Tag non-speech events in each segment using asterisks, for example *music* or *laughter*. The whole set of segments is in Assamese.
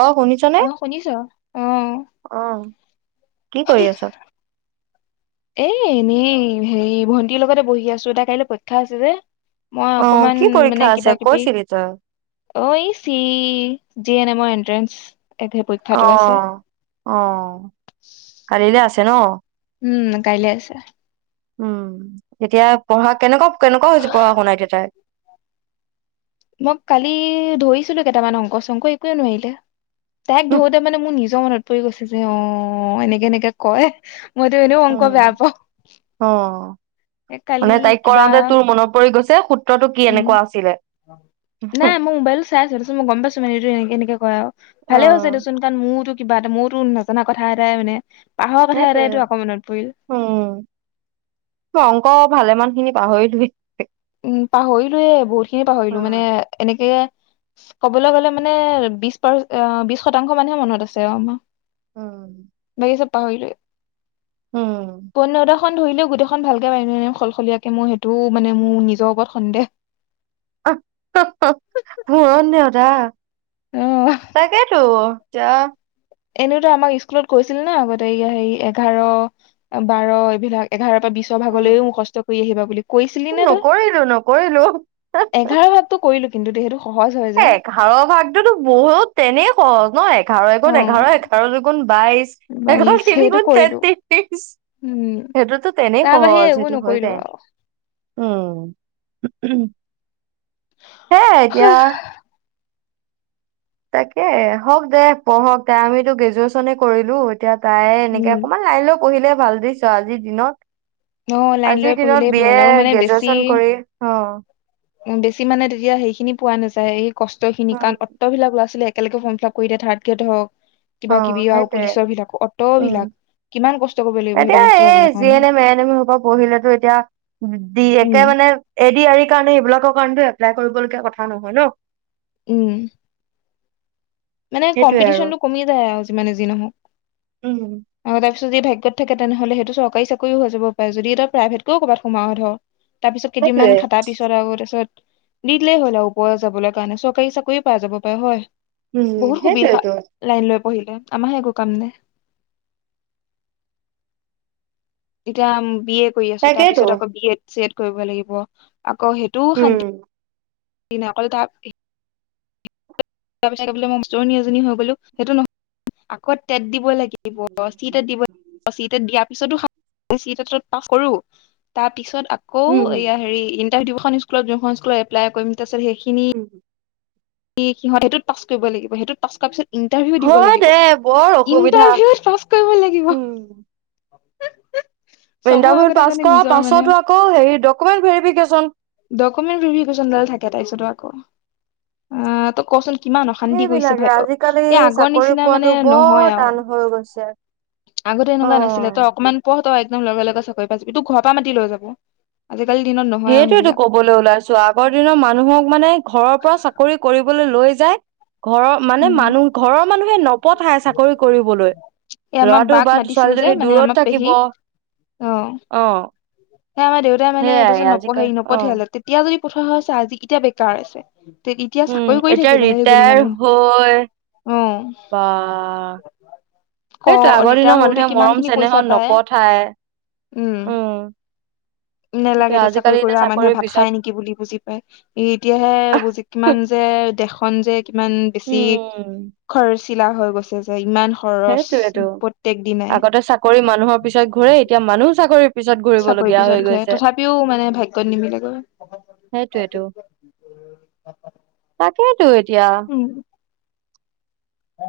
অ শুনিছনে অ শুনিছ অ'। অ কি কৰি আছ? এ এনেই হেৰি ভণ্টিৰ লগতে বহি আছো তাইৰ কাইলৈ পৰীক্ষা আছে যে। মই অ অকমান কি পৰীক্ষা মানে আছে কিবা-কিবি, কৈছিলি তই অ ই চি জি এন এমৰ এণ্ট্ৰেস। অ'হ। অ'হ। কালিলৈ আছে ন? উম কাইলে আছে। উম এতিয়া পঢ়া কেনেকুৱা কেনেকুৱা হৈছে পঢ়া শুনা এতিয়া তাইৰ। মই কালি ধৰিছিলো কেইটামান অংক -চংক একোৱে নোৱাৰিলে। তাইক ধৰোতে মানে মোৰ নিজৰ মনত পৰি গৈছে যে অ এনেকে এনেকে কয়। মইতো এনেও অংক বেয়া উম পাওঁ। অ এ কালি মানে তাইক কিবা কৰাওঁতে তোৰ মনত পৰি গৈছে সূত্ৰটো কি উম এনেকুৱা আছিলে। নাই মই মোবাইল চাই আছো তাৰপিছত মই গম পাইছো মানে ইটোচোন এনেকে এনেকে। কয় আৰু অ ভালে হৈছে দেচোন কাৰণ মোৰতো কিবা এটা মোৰতো নাজানা কথা এটাই মানে পাহৰা কথা সেইটোৱে এটাইটো আকৌ মনত পৰিল। উম অংক ভালেমানখিনি পাহৰি উম পাহৰিলোয়ে বহুত খিনি পাহৰিলো উম মানে এনেকে কবলৈ গলে মানে বিশ পাৰ অ বিশ শতাংশ মানহে মনত আছে আমাৰ। উম। ই ছপ পাহৰি যাইহ উম কনৰা *unintelligible* খন ধৰিলেও গোটেইখন ভালকে মাই সলসলীয়াকে মই সেইটো মানে মোৰ নিজৰ ওপৰত সন্দেহ পূৰণ নেওঁতা অ তাকেইেতো যা। এনেওতো আমাক স্কুলত কৈছিল ন আগতে হেৰি এঘাৰ বাৰ এইবিলাক এঘাৰ বা বিশছৰ উম ভালকৈ মুখষ্ট কৰি আহিবা বুলি কৈছিলি নে তই নকৰিলো নকৰিলো এঘাৰ ভাগতো কৰিলো। কিন্তু দেই সেইটো সহজ হয় যে এ এঘাৰৰ ভাগটোতো বহুত তেনেই সহজ ন এঘাৰ এ অ গুণ এঘাৰ এঘাৰ দু গুণ বাইশ এঘাৰ বাইশ তিনি সেইটো গুণ কৰিলো তেত্ৰিশ উম সেইটোতো তেনেই তাৰ বাহিৰে সহজ একো সেইটো হৈ নকৰিলো যায় আৰু উম। উম। সেইয়াই এতিয়া - - তাকে হওক দে পঢ়ক আমিতো গ্ৰেজুৱেচনে কৰিলো এতিয়া তাই এনেকে অকণমান লাইন লৈ পঢ়িলে ভাল। বুইছ আজিৰ ন দিনত। লাইন লৈ আজিৰ পঢ়িলেই দিনত বি ভাল আৰু এ, গ্ৰেজুৱেচন কৰি। অহ। উম বেছি মানে তেতিয়া সেইখিনি পোৱা নাযায়। এই কষ্ট খিনি, উম কাৰণ অত্তবিলাক ল'ৰা- ছোৱালী কাইলকে ফৰ্ম ফিলাপ কৰি দে থাৰ্ড গ্ৰেড হক। অ' সেইটোৱে। উম। বিলাক কিমান কষ্ট কৰিব লাগিব সেইটো এতিয়া বস্তু এই পাবলৈ যি কাৰণে এন এম, অ এন এম পহিলে তো এতিয়া - - দি একে উম মানে এ ডি আৰি কাৰণে এইবিলাকৰ কাৰণটো এপ্লাই কৰিবলগীয়া কথা নহয় ন। উম মানে সেইটোয়ে কম্পিটিশ্যন আৰু টো কমিয়ে যায় আৰু যিমানে যি নহওক উম। অ যদি ভাগ্যত থাকে তেনেহলে সেইটো চৰকাৰী চাকৰিও হৈ যাব পাৰে যদি এটা প্ৰাইভেটকও'বাত সমুৱাক ধৰ তাৰ পিছত কেইদিনমান সেইটোয়ে খাটাৰ পিছত আৰু তাৰপিছত দি দিলেই হ'ল আৰু ওপৰ যাবলৈ কাৰণে চৰকাৰী চাকৰি পাই যাব পাৰে হয়। উম বহুত সুবিধা সেইটোয়েতো লাইন লৈ পৰিলে আমাৰ হে একো কাম নাই। এতিয়া বি এ কৰি আছো তাকেইতো তাৰপিছত আকৌ বি এড চি এড কৰিব লাগিব। আকৌ সেইটোও উম। শান্তি দিন অকল তাৰ তাৰ পিছত বোলে মই মাষ্টৰনী এজনী হৈ গলো, সেইটো নহয়। আকৌ তেট দিব লাগে। দিব চিট দিব চিট দিয়াৰ পিছতো *unintelligible* পিছত পাছ কৰো। তাৰ পিছত আকৌ উম এইয়া হেৰি ইন তাৰ দুখন স্কুলত যোনখন স্কুলত এপ্লাই কৰিম, তাৰপাছত সেইখিনি উম সি সিহঁত সেইটোত পাছ কৰিব লাগিব। সেইটোত পাছ কৰা পিছত ইণ্টাৰভিউ দিব হয় দে লাগিব। বৰ অসুবিধা ইণ্টাৰভিউত পাছ কৰিব লাগিব। চবৰ ইন্টাৰভিউ আগতে পাছ মানে কৰা নিজৰ মানে পাছতো আকৌ হেৰি ডকুমেণ্ট ভেৰিফিকেচন। ডকুমেণ্ট ভেৰিফিকেচন ডাল থাকে তাৰপিছত আকৌ। আ ত কচোন কিমান অশান্তি কৰিছে সেইবিলাকে ভাই' আজিকালি এই আগৰ চাকৰি নিচিনা মানে পোৱাতো বৰ নহয় আও। টান হৈ গৈছে। আগতে এনেকুৱা নাছিলে, অ'। তই অকমান পঢ় তই একদম লগে লগে চাকৰি পাই যাবি তোৰ ঘৰ পৰা মাতি লৈ যাব। আজিকালি দিনত নহয় আৰু সেইটোৱেটো সেইবিলাক কবলৈ ওলাইছো আগৰ দিনৰ মানুহক মানে ঘৰৰ পৰা চাকৰি কৰি কবলৈ লৈ যায় ঘৰৰ মানে উম মানুহ ঘৰৰ মানুহে নপঠায় চাকৰি কৰিবলৈ। এই আমাৰ ল'ৰাটো বাক বা মাতিছিলো যে ছোৱালীজনী মানে দূৰত আমাৰ থাকিব পেহীক, অ অ। সেই আমাৰ দেউতাৰ মানে সেইয়াই তাপাছত আজিকালি হেৰি অ নপঠিয়ালে। তেতিয়া যদি পঠোৱা হৈছে আজি এতিয়া বেকাৰ আছে। তে এতিয়া উম, চাকৰি কৰি এতিয়া থাকিলে হয় সেইজনী ৰিটায়াৰ মানুহ হল *unintelligible* হয় অ বা। ক সেইটোৱে আগৰ ৰিটায়াৰ দিনৰ হওঁতে মানুহে কিমান মৰম খিনি পইচা চেনেহত পায় নপঠায়। উম। সেইটোৱে নেলাগে দে আজিকালি চাকৰি কৰি এতিয়া মানুহে চাকৰিৰ ভাত খায় পিছত নেকি বুলি বুজি পায়, এতিয়াহে বুজি কিমান যে দেখন যে কিমান বেছি উম খৰচিলা হৈ গৈছে যে ইমান খৰচ সেইটোৱেতো প্ৰত্যেক দিনাই আগতে চাকৰি মানুহৰ পিছত ঘূৰে এতিয়া মানুহ চাকৰিৰ পিছত চাকৰি ঘূৰিবলগীয়া হৈ পিছত ঘূৰে, গৈছে তথাপিও মানে ভাগ্যত নিমিলেগৈ। সেইটোৱে টো। *unintelligible* টো এতিয়া উম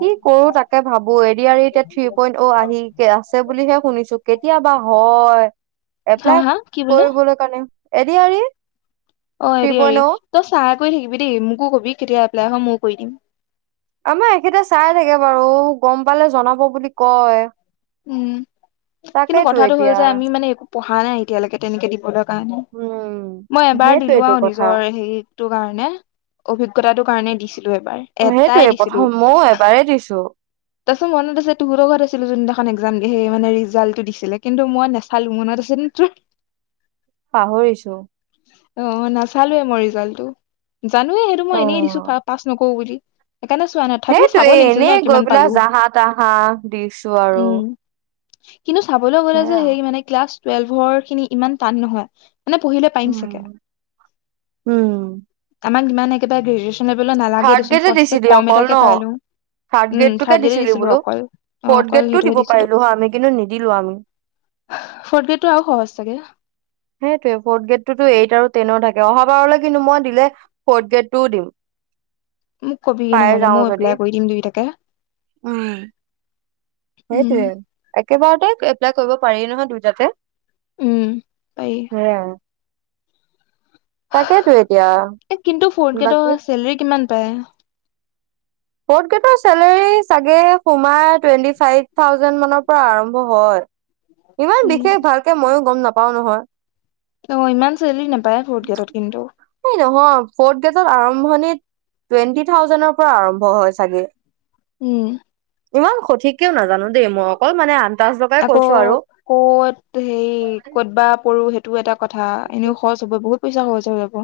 কি কৰোঁ তাকে ভাবোঁ। এ ডি আৰ ই তে থ্ৰী পইন্ট অ আহি কে আছে বুলিহে শুনিছোঁ। কেতিয়াবা হয়। হা এপ্লাই হা কি বোলে কৰিবলৈ কাৰণে, এ ডি আৰ ই অ এ ডি আৰ ই। তই চাই কৰি থাকিবি দেই মোকো কবি কেতিয়া এপ্লাই হয়, ময়ো কৰি দিম। আমাৰ এখেতে চাই থাকে বাৰু গম পালে জনাব বুলি কয়। উম, কিন্তু তাকেইতো কথাটো হ'ল এতিয়া যে আমি মানে একো পঢ়া নাই এতিয়ালৈকে তেনেকে দিবলৈ। কাৰনে। উম মই এবাৰ দিলোঁ সেইটোয়েইটো আৰু কথা নিজৰ হেৰিটো কাৰণে, অভিজ্ঞতাটো কাৰণে। দিছিলো এবাৰ উম এটাই সেইটোৱে দিছিলো প্ৰথম ময়ো এবাৰেই দিছোঁ। তাৰপিছত মনত আছে তহঁতৰ ঘৰত আছিলোঁ যোনদিনাখন একজাম দেহে মানে ৰিজাল্টটো দিছিলে, কিন্তু মই নাচালোঁ মনত আছিল। *unintelligible* পাহৰিছোঁ। অ নাচালোৱে মই ৰিজাল্টটো, জানোৱে সেইটো মই এনেই দিছোঁ পা পাছ নকৰোঁ বুলি। সেইকাৰণে চোৱা নাই তথাপিও চাব সেইটোৱে লাগিছিল ন এনেই গৈ কিমান পালো পেলাই জাহা তাহা দিছোঁ আৰু। উম কিন্তু চাবলৈ গ'লে যে সেয়া সেই মানে ক্লাছ টুৱেল্ভৰখিনি ইমান টান নহয়। মানে পঢ়িলে পাৰিম উম ছাগে, উম আমাক ইমান এইকেইটা গ্ৰেজ এনে বোলে নালাগে থাৰ্ড দেচোন, গ্ৰেডে ফাৰ্ষ্টত দিছিলি কম অকল এটাকে ন পাই লওঁ। থাৰ্ড উম গ্ৰেডটোকে থাৰ্ড গ্ৰেডে দিছিলি দিছিলোঁ বোলো অকল, অ ফৰ্থ অকল গ্ৰেডটো সেইটোৱে দিব দিছিলোঁ। পাৰিলো হয় আমি কিন্তু নিদিলো আমি ফৰ্থ গ্ৰেডটো আৰু সহজ ছাগে। সেইটোৱে ফৰ্থ গ্ৰেডটোটো এইত আৰু টেনৰ থাকে। এ অহা বাৰলৈ কিন্তু মই দিলে ফৰ্থ গ্ৰেডটোও দিম। মোক কবিগে পাই নহ'লে যাওঁ ময়ো যদি এপ্লাই কৰি দিম দুইটাকে। উম উম সেইটোৱে, একেবাৰতে এপ্লাই কৰিব পাৰি নহয় দুইটাতে। উম পাৰি সেই আৰু। এতিয়া এ কিন্তু ফৰ্থ বাকী গ্ৰেডৰ চেলেৰী কিমান পায়? ফৰ্থ গেডৰ চেলেৰী চাগে সোমাই টুৱেণ্টি ফাইভ থাউজেণ্ড মানৰ পৰা আৰম্ভ হয়। ইমান উম বিশেষ ভালকে মইয়ো গম নাপাওঁ নহয়। অ ইমান চেলেৰী নাপায় ফৰ্থ গ্ৰেডত কিন্তু। এই নহয় ফৰ্থ গ্ৰেডত আৰম্ভণিত, টুৱেন্টি থাউজেডৰ পৰা আৰম্ভ হয় চাগে। উম। ইমান সঠিককেও নাজানোঁ দেই মই অকল মানে আন আকৌ ক'ত, হেৰি ক'ত বা পৰো সেইটো এটা কথা, এনেও খৰচ হ'ব বহুত পইচা খৰচ হৈ যাব।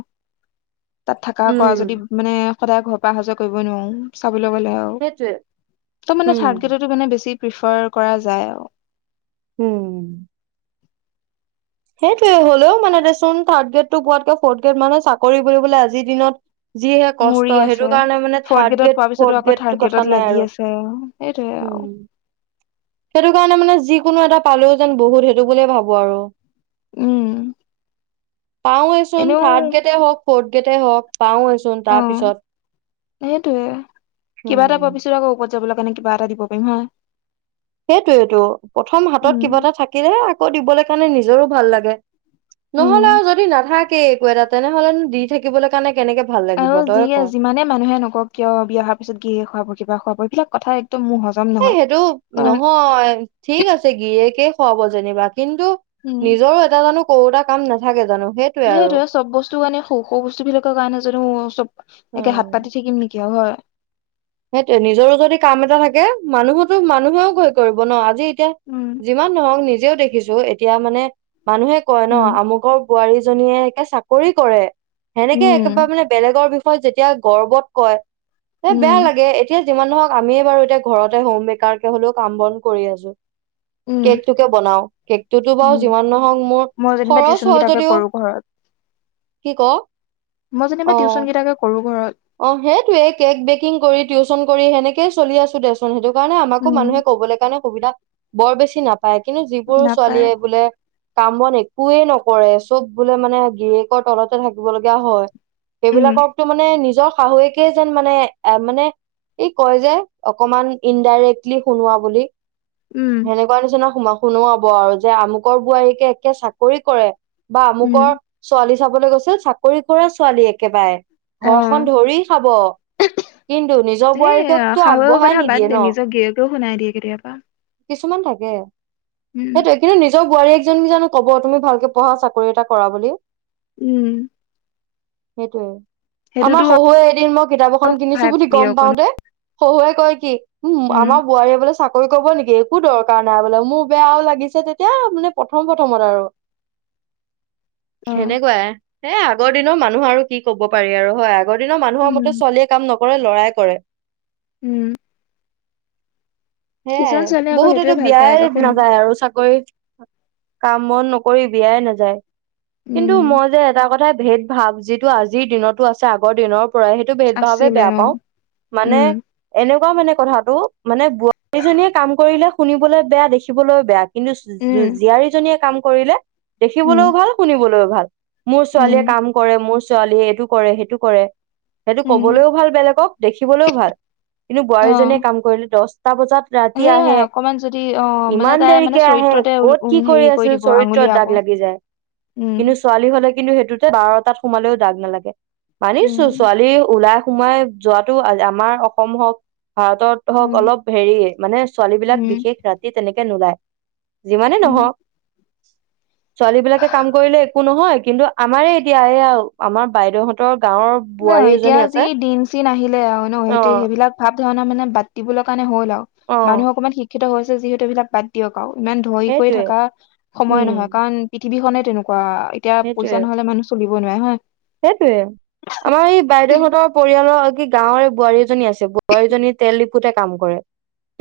তাত থকা খোৱা উম যদি মানে সদায় ঘৰ পৰা অহা যোৱা কৰিব নোৱাৰো চাবলৈ গ'লে আৰু, সেইটোৱে ত মানে উম থাৰ্ড গ্ৰেডতো মানে বেছি প্ৰিফাৰ কৰা যায় আৰু। হম। সেইটোৱে, হ'লেও মানে দেচোন থাৰ্ড গ্ৰেডটো পোৱাতকে ফৰ্থ গ্ৰেড মানহ চাকৰি বুলিবলে আজিৰ দিনত যিহে মৰি কষ্ট আছে। সেইটো কাৰণে মানে ফৰ্থ থাৰ্ড গ্ৰেডত গ্ৰেড, পোৱাৰ পিছতো ফৰ্থ আকৌ থাৰ্ড গ্ৰেডটো গ্ৰেডত কথা নাই লাগি আৰু। আছে সেইটোৱে আৰু হম। সেইটো কাৰণে মানে যিকোনো এটা পালেও যেন বহুত সেইটো বুলিয়ে ভাবোঁ আৰু। উম। পাওয়ে চোন এনেও থাৰ্ড গ্ৰেডে হওঁক, ফৰ্থ গ্ৰেডে হওঁক। অ সেইটোৱে, কিবা এটা পোৱা উম পিছত আকৌ উপ যাবলৈ কাৰণে কিবা এটা দিব পাৰিম হয়। সেইটোয়েইটো, প্ৰথম হাতত উম কিবা এটা থাকিলে আকৌ দিবলৈ কাৰণে নিজৰো ভাল লাগে। উম। নহ'লে আৰু যদি নাথাকে একো এটা তেনেহ'লেনো দি থাকিবলৈ কাৰণে কেনেকে ভাল আৰু লাগিব তই ক যিয়ে যিমানে মানুহে নকক কিয় বিয়া হাৰ পিছত গিৰিয়েহে খোৱাব কিবা খোৱাব এইবিলাক কথা একদম মোৰ হজম এ নহয়। সেইটো কাৰণ নহয় ঠিক আছে গিৰিয়েকে খুৱাব যেনিবা কিন্তু উম নিজৰো এটা জানো কৰোটা কাম নাথাকে জানো। সেইটোৱে দেই আৰু তে চব বস্তু কাৰণে সৰু সৰু বস্তু বিলাকৰ কাৰণে যদিও চব একে হাত পাতি থাকিম নেকি। নহয়। সেইটোয়ে নিজৰো যদি কাম এটা থাকে মানুহতো মানুহেও ভয় কৰিব ন আজি এতিয়া উম যিমান নহক নিজেও দেখিছো এতিয়া মানে মানুহে কয় ন উম আমুকৰ বোৱাৰীজনীয়ে সে চাকৰি কৰে সেনেকে উম একেবাৰে মানে বেলেগৰ বি বিষয়ে যেতিয়া গৰ্বত কয় এ বেয়া উম লাগে এতিয়া যিমান নহওক আমিয়ে বাৰু এতিয়া ঘৰতে হোম মেকাৰ কে হলেও কাম বন কৰি আছো। উম। কেকটোকে বনাও কেকটোতো বাৰু উম যিমান নহক মোৰ মই যেনিবা খৰচ টিউচন হয় কেইটাকে যদিও কৰো ঘৰত। কি ক? মই যেনিবা অ টিউশচন কেইটাকে কৰো ঘৰত। অ সেইটোৱে কেক বেকিং কৰি টিউচন কৰি সেনেকে চলি আছো দেচোন সেইটো। সেইকাৰণে আমাকো উম মানুহে কবলৈ কাৰণে সুবিধা বৰ বেছি নাপায়। কিন্তু যিবোৰ নাপায় ছোৱালীয়ে বোলে কাম বন একোৱেই নকৰে। চব বোলে মানে, গিৰিয়েকৰ তলতে থাকিব লগীয়া হয়। উম সেইবিলাককটো মানে নিজৰ শাহুৱেকেই যেন মানে, এ মানে ই কয় যে, অকমান ইনডাইৰেক্টলি শুনোৱা বুলি। উম সেনেকুৱা নিচিনা সুমা শুনোৱাব আৰু যে, আমুকৰ বোৱাৰীকে একে চাকৰি কৰে। বা উম আমুকৰ ছোৱালী চাবলৈ গৈছিল, চাকৰি কৰা ছোৱালী একেবাৰে। অ'। ঘৰখন ধৰি খাব। কিন্তু, নিজৰ এই বোৱাৰীককটো শাহুৱেকৰ আগবঢ়াই কথা বাদ নিদিয়ে দে ন! নিজৰ গিৰিয়েকেও শুনাই দিয়ে কেতিয়াবা কিছুমান থাকে, উম সেইটোৱেই কিন্তু নি বোৱাৰীয়েক জনী জানো ক'ব, তুমি ভালকে পঢ়া, চাকৰি এটা কৰা বুলি। উম। সেইটোৱেই। সেইটোতো আমাৰ শহুৱে এদিন মই কিতাপ এখন কিনিছো সহায় বুলি কৰি গম অকনো পাওতে শহুৱে কয় কি! উ, উম আমাৰ বোৱাৰীয়ে বোলে চাক কৰিৰ পকব নেকি একো দৰকাৰ নাই বোলে মোৰ বেয়াও লাগিছে তেতিয়া মানে প্ৰথম প্ৰথমত আৰু *inaudible* অ সেনেকুৱাই। এ, আগৰ দিনৰ মানুহ আৰু কি ক'ব পাৰি আৰু হয়। আগৰ দিনৰ মানুহৰ মতে উম ছোৱালীয়ে কাম নকৰে, ল'ৰাই কৰে। উম। সেয়াই কিছুমান ছোৱালীয়ে আকৌ বহুতেতো সেইটোৱে ভাল পায় বিয়াই আকৌ শুনি নাযায় আৰু চাকৰি কাম-বন নকৰি বিয়াই নাযায়। কিন্তু উম মই যে এটা কথাই ভেদ ভাৱ, যিটো আজিৰ দিনতো আছে, আগৰ দিনৰ পৰাই। সেইটো ভেদ ভাৱেই আছিলে বেয়া অ পাওঁ। মানে উম এনো কোৱা মানে কথাটো, মানে বোৱাৰীজনীয়ে কাম কৰিলে শুনিবলৈ বেয়া, দেখিবলৈও বেয়া। কিন্তু উম জো-জী-জীয়াৰীজনীয়ে কাম কৰিলে দেখিবলৈও উম ভাল, শুনিবলৈও ভাল। মোৰ উম ছোৱালীয়ে কাম কৰে, মোৰ ছোৱালীয়ে এইটো কৰে, সেইটো কৰে। সেইটো উম ক'বলৈও ভাল বেলেগক, দেখিবলৈও ভাল। কিন্তু অ বোৱাৰীজনীয়ে কাম কৰিলে দছ টা বজাত ৰাতি আহে, সেয়াই অকমান যদি অ মানে ইমান তাই মানে দেৰিকে আহে। চৰিত্ৰতে উল- ক'ত উম, কি হেৰি কৰি আছিল? দিব চৰিত্ৰ আঙুলিয়াব দাগ লাগি যায়, উম কিন্তু ছোৱালী হ'লে কিন্তু দুটা বাৰটাত সোমালেও দাগ নালাগে, উম মানিছো ছোৱালী ওলাই সোমাই যোৱাটো আল আমাৰ অসম হওঁক ভাৰতত হওঁক, উম অলপ হেৰি, মানে ছোৱালীবিলাক উম বিশেষ ৰাতি তেনেকে নোলায়। যিমানেই উম নহওঁক। ছোৱালী বিলাকে কাম কৰিলে একো নহয় কিন্তু আমাৰে এতিয়া এইয়া আমাৰ বাইদেউহত ন, এতিয়া যি দিন-চিন আহিলে আৰু ন অ সেইটো সেইবিলাক ভাৱ-ধৰণা মানে বাদ দিবলৈ কাৰণে হ অ মানুহে অকনমান শিক্ষিত হৈছে যিহেতু এইবিলাক বাদ দিয়ক। ইমান ধৰি কৰি সেইটোৱে থকা উম সময় নহয় কাৰণ পৃথিৱীখনে তেনেকুৱা এতিয়া পইচা নহলে মানুহ চলিব নোৱাৰে হৈনে। সেইটোয়ে আমাৰ এই বাইদেউহতৰ পৰিয়ালৰ কি গাৱৰে বোৱাৰী এজনী আছে বোৱাৰীজনী তেল ডিপোতে কাম কৰে।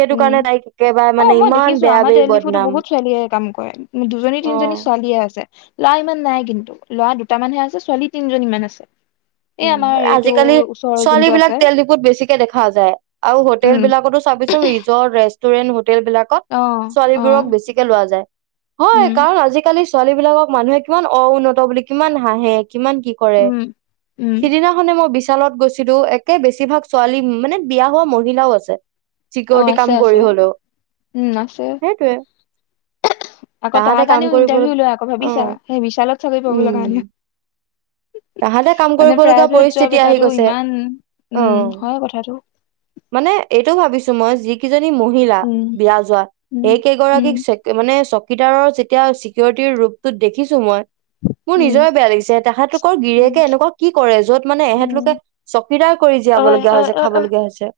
সেইটো উম, কাৰণে তাইক একেবাৰে অ, মানে মই ইমান দেখিছো বেয়া আমাৰ বেয়ি তেল ডিপোতে বদনাম বহুত ছোৱালীয়ে কাম কৰে দুজনী তিনিজনী অ', ছোৱালীয়ে আছে, ল'ৰা ইমান নাই কিন্তু ল'ৰা দুটামানহে আছে ছোৱালী তিনজনীমান আছে। এই উম, আমাৰ এইটো আজিকালি ওচৰৰ ছোৱালী যোনটো আছে বিলাক তেল ডিপত বেছিকে দেখা যায় আৰু হোটেল উম বিলাকতো ৰিজৰ্ট ৰেষ্টুৰেণ্ট বিলাকত অ অ ছোৱালীবোৰক বেছিকৈ লোৱা জাই উম হৈ কাৰণ আজি কালিৰ ছোৱালী বিলাকক মানুহে কিমান অ, উন্নত বুলি কিমান হাহে কিমান কি কৰে। উম, উম, সিদিনাখনে, মই বিশালত গৈছিলো একে বেছিভাগ ছোৱালী মানে বিয়া হোৱা মহিলাও আছে। অ', চিকিউৰিটি আছে কাম আছে। কৰি হলেও উম, আছে। সেইটোৱে। আকৌ তাৰ কাৰণেও ইণ্টাৰভিউ লয় আকৌ ভাবিছা, অ', সেই বিশালত চাকৰি পাব লগা কাৰণে তাহ যে কাম, মানে কৰিবলগীয়া প্ৰাইভেট জব পৰিস্থিতি আহি এটাতো গৈছে ইমান অ, উম, হয় কথাটো। মানে এইটো ভাবিছো মই যি কেইজনী মহিলা উম, বিয়া যোৱা উম, সেই উম, কেইগৰাকীক মানে কিটাৰৰ যেতিয়া চিকিউৰিটিৰ ৰূপটোত দেখিছো মই মোৰ উম, নিজৰে বেয়া লাগিছে তেখেতাতোক গিৰিয়েকে উম, এনেকুৱা কি কৰে যত মানে ইহঁত লোকে উম। চকীদাৰ কৰি ঐ জীয়াব লগীয়া ঐ হৈছে, ঐ খাব ঐ লগীয়া হৈছে।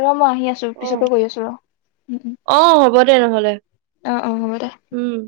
ৰ মই আহি আছো পিছকে গৈ কৰি আছো ৰ উ অ হ'ব দে নহ'লে। অ- অ হব দে। উম।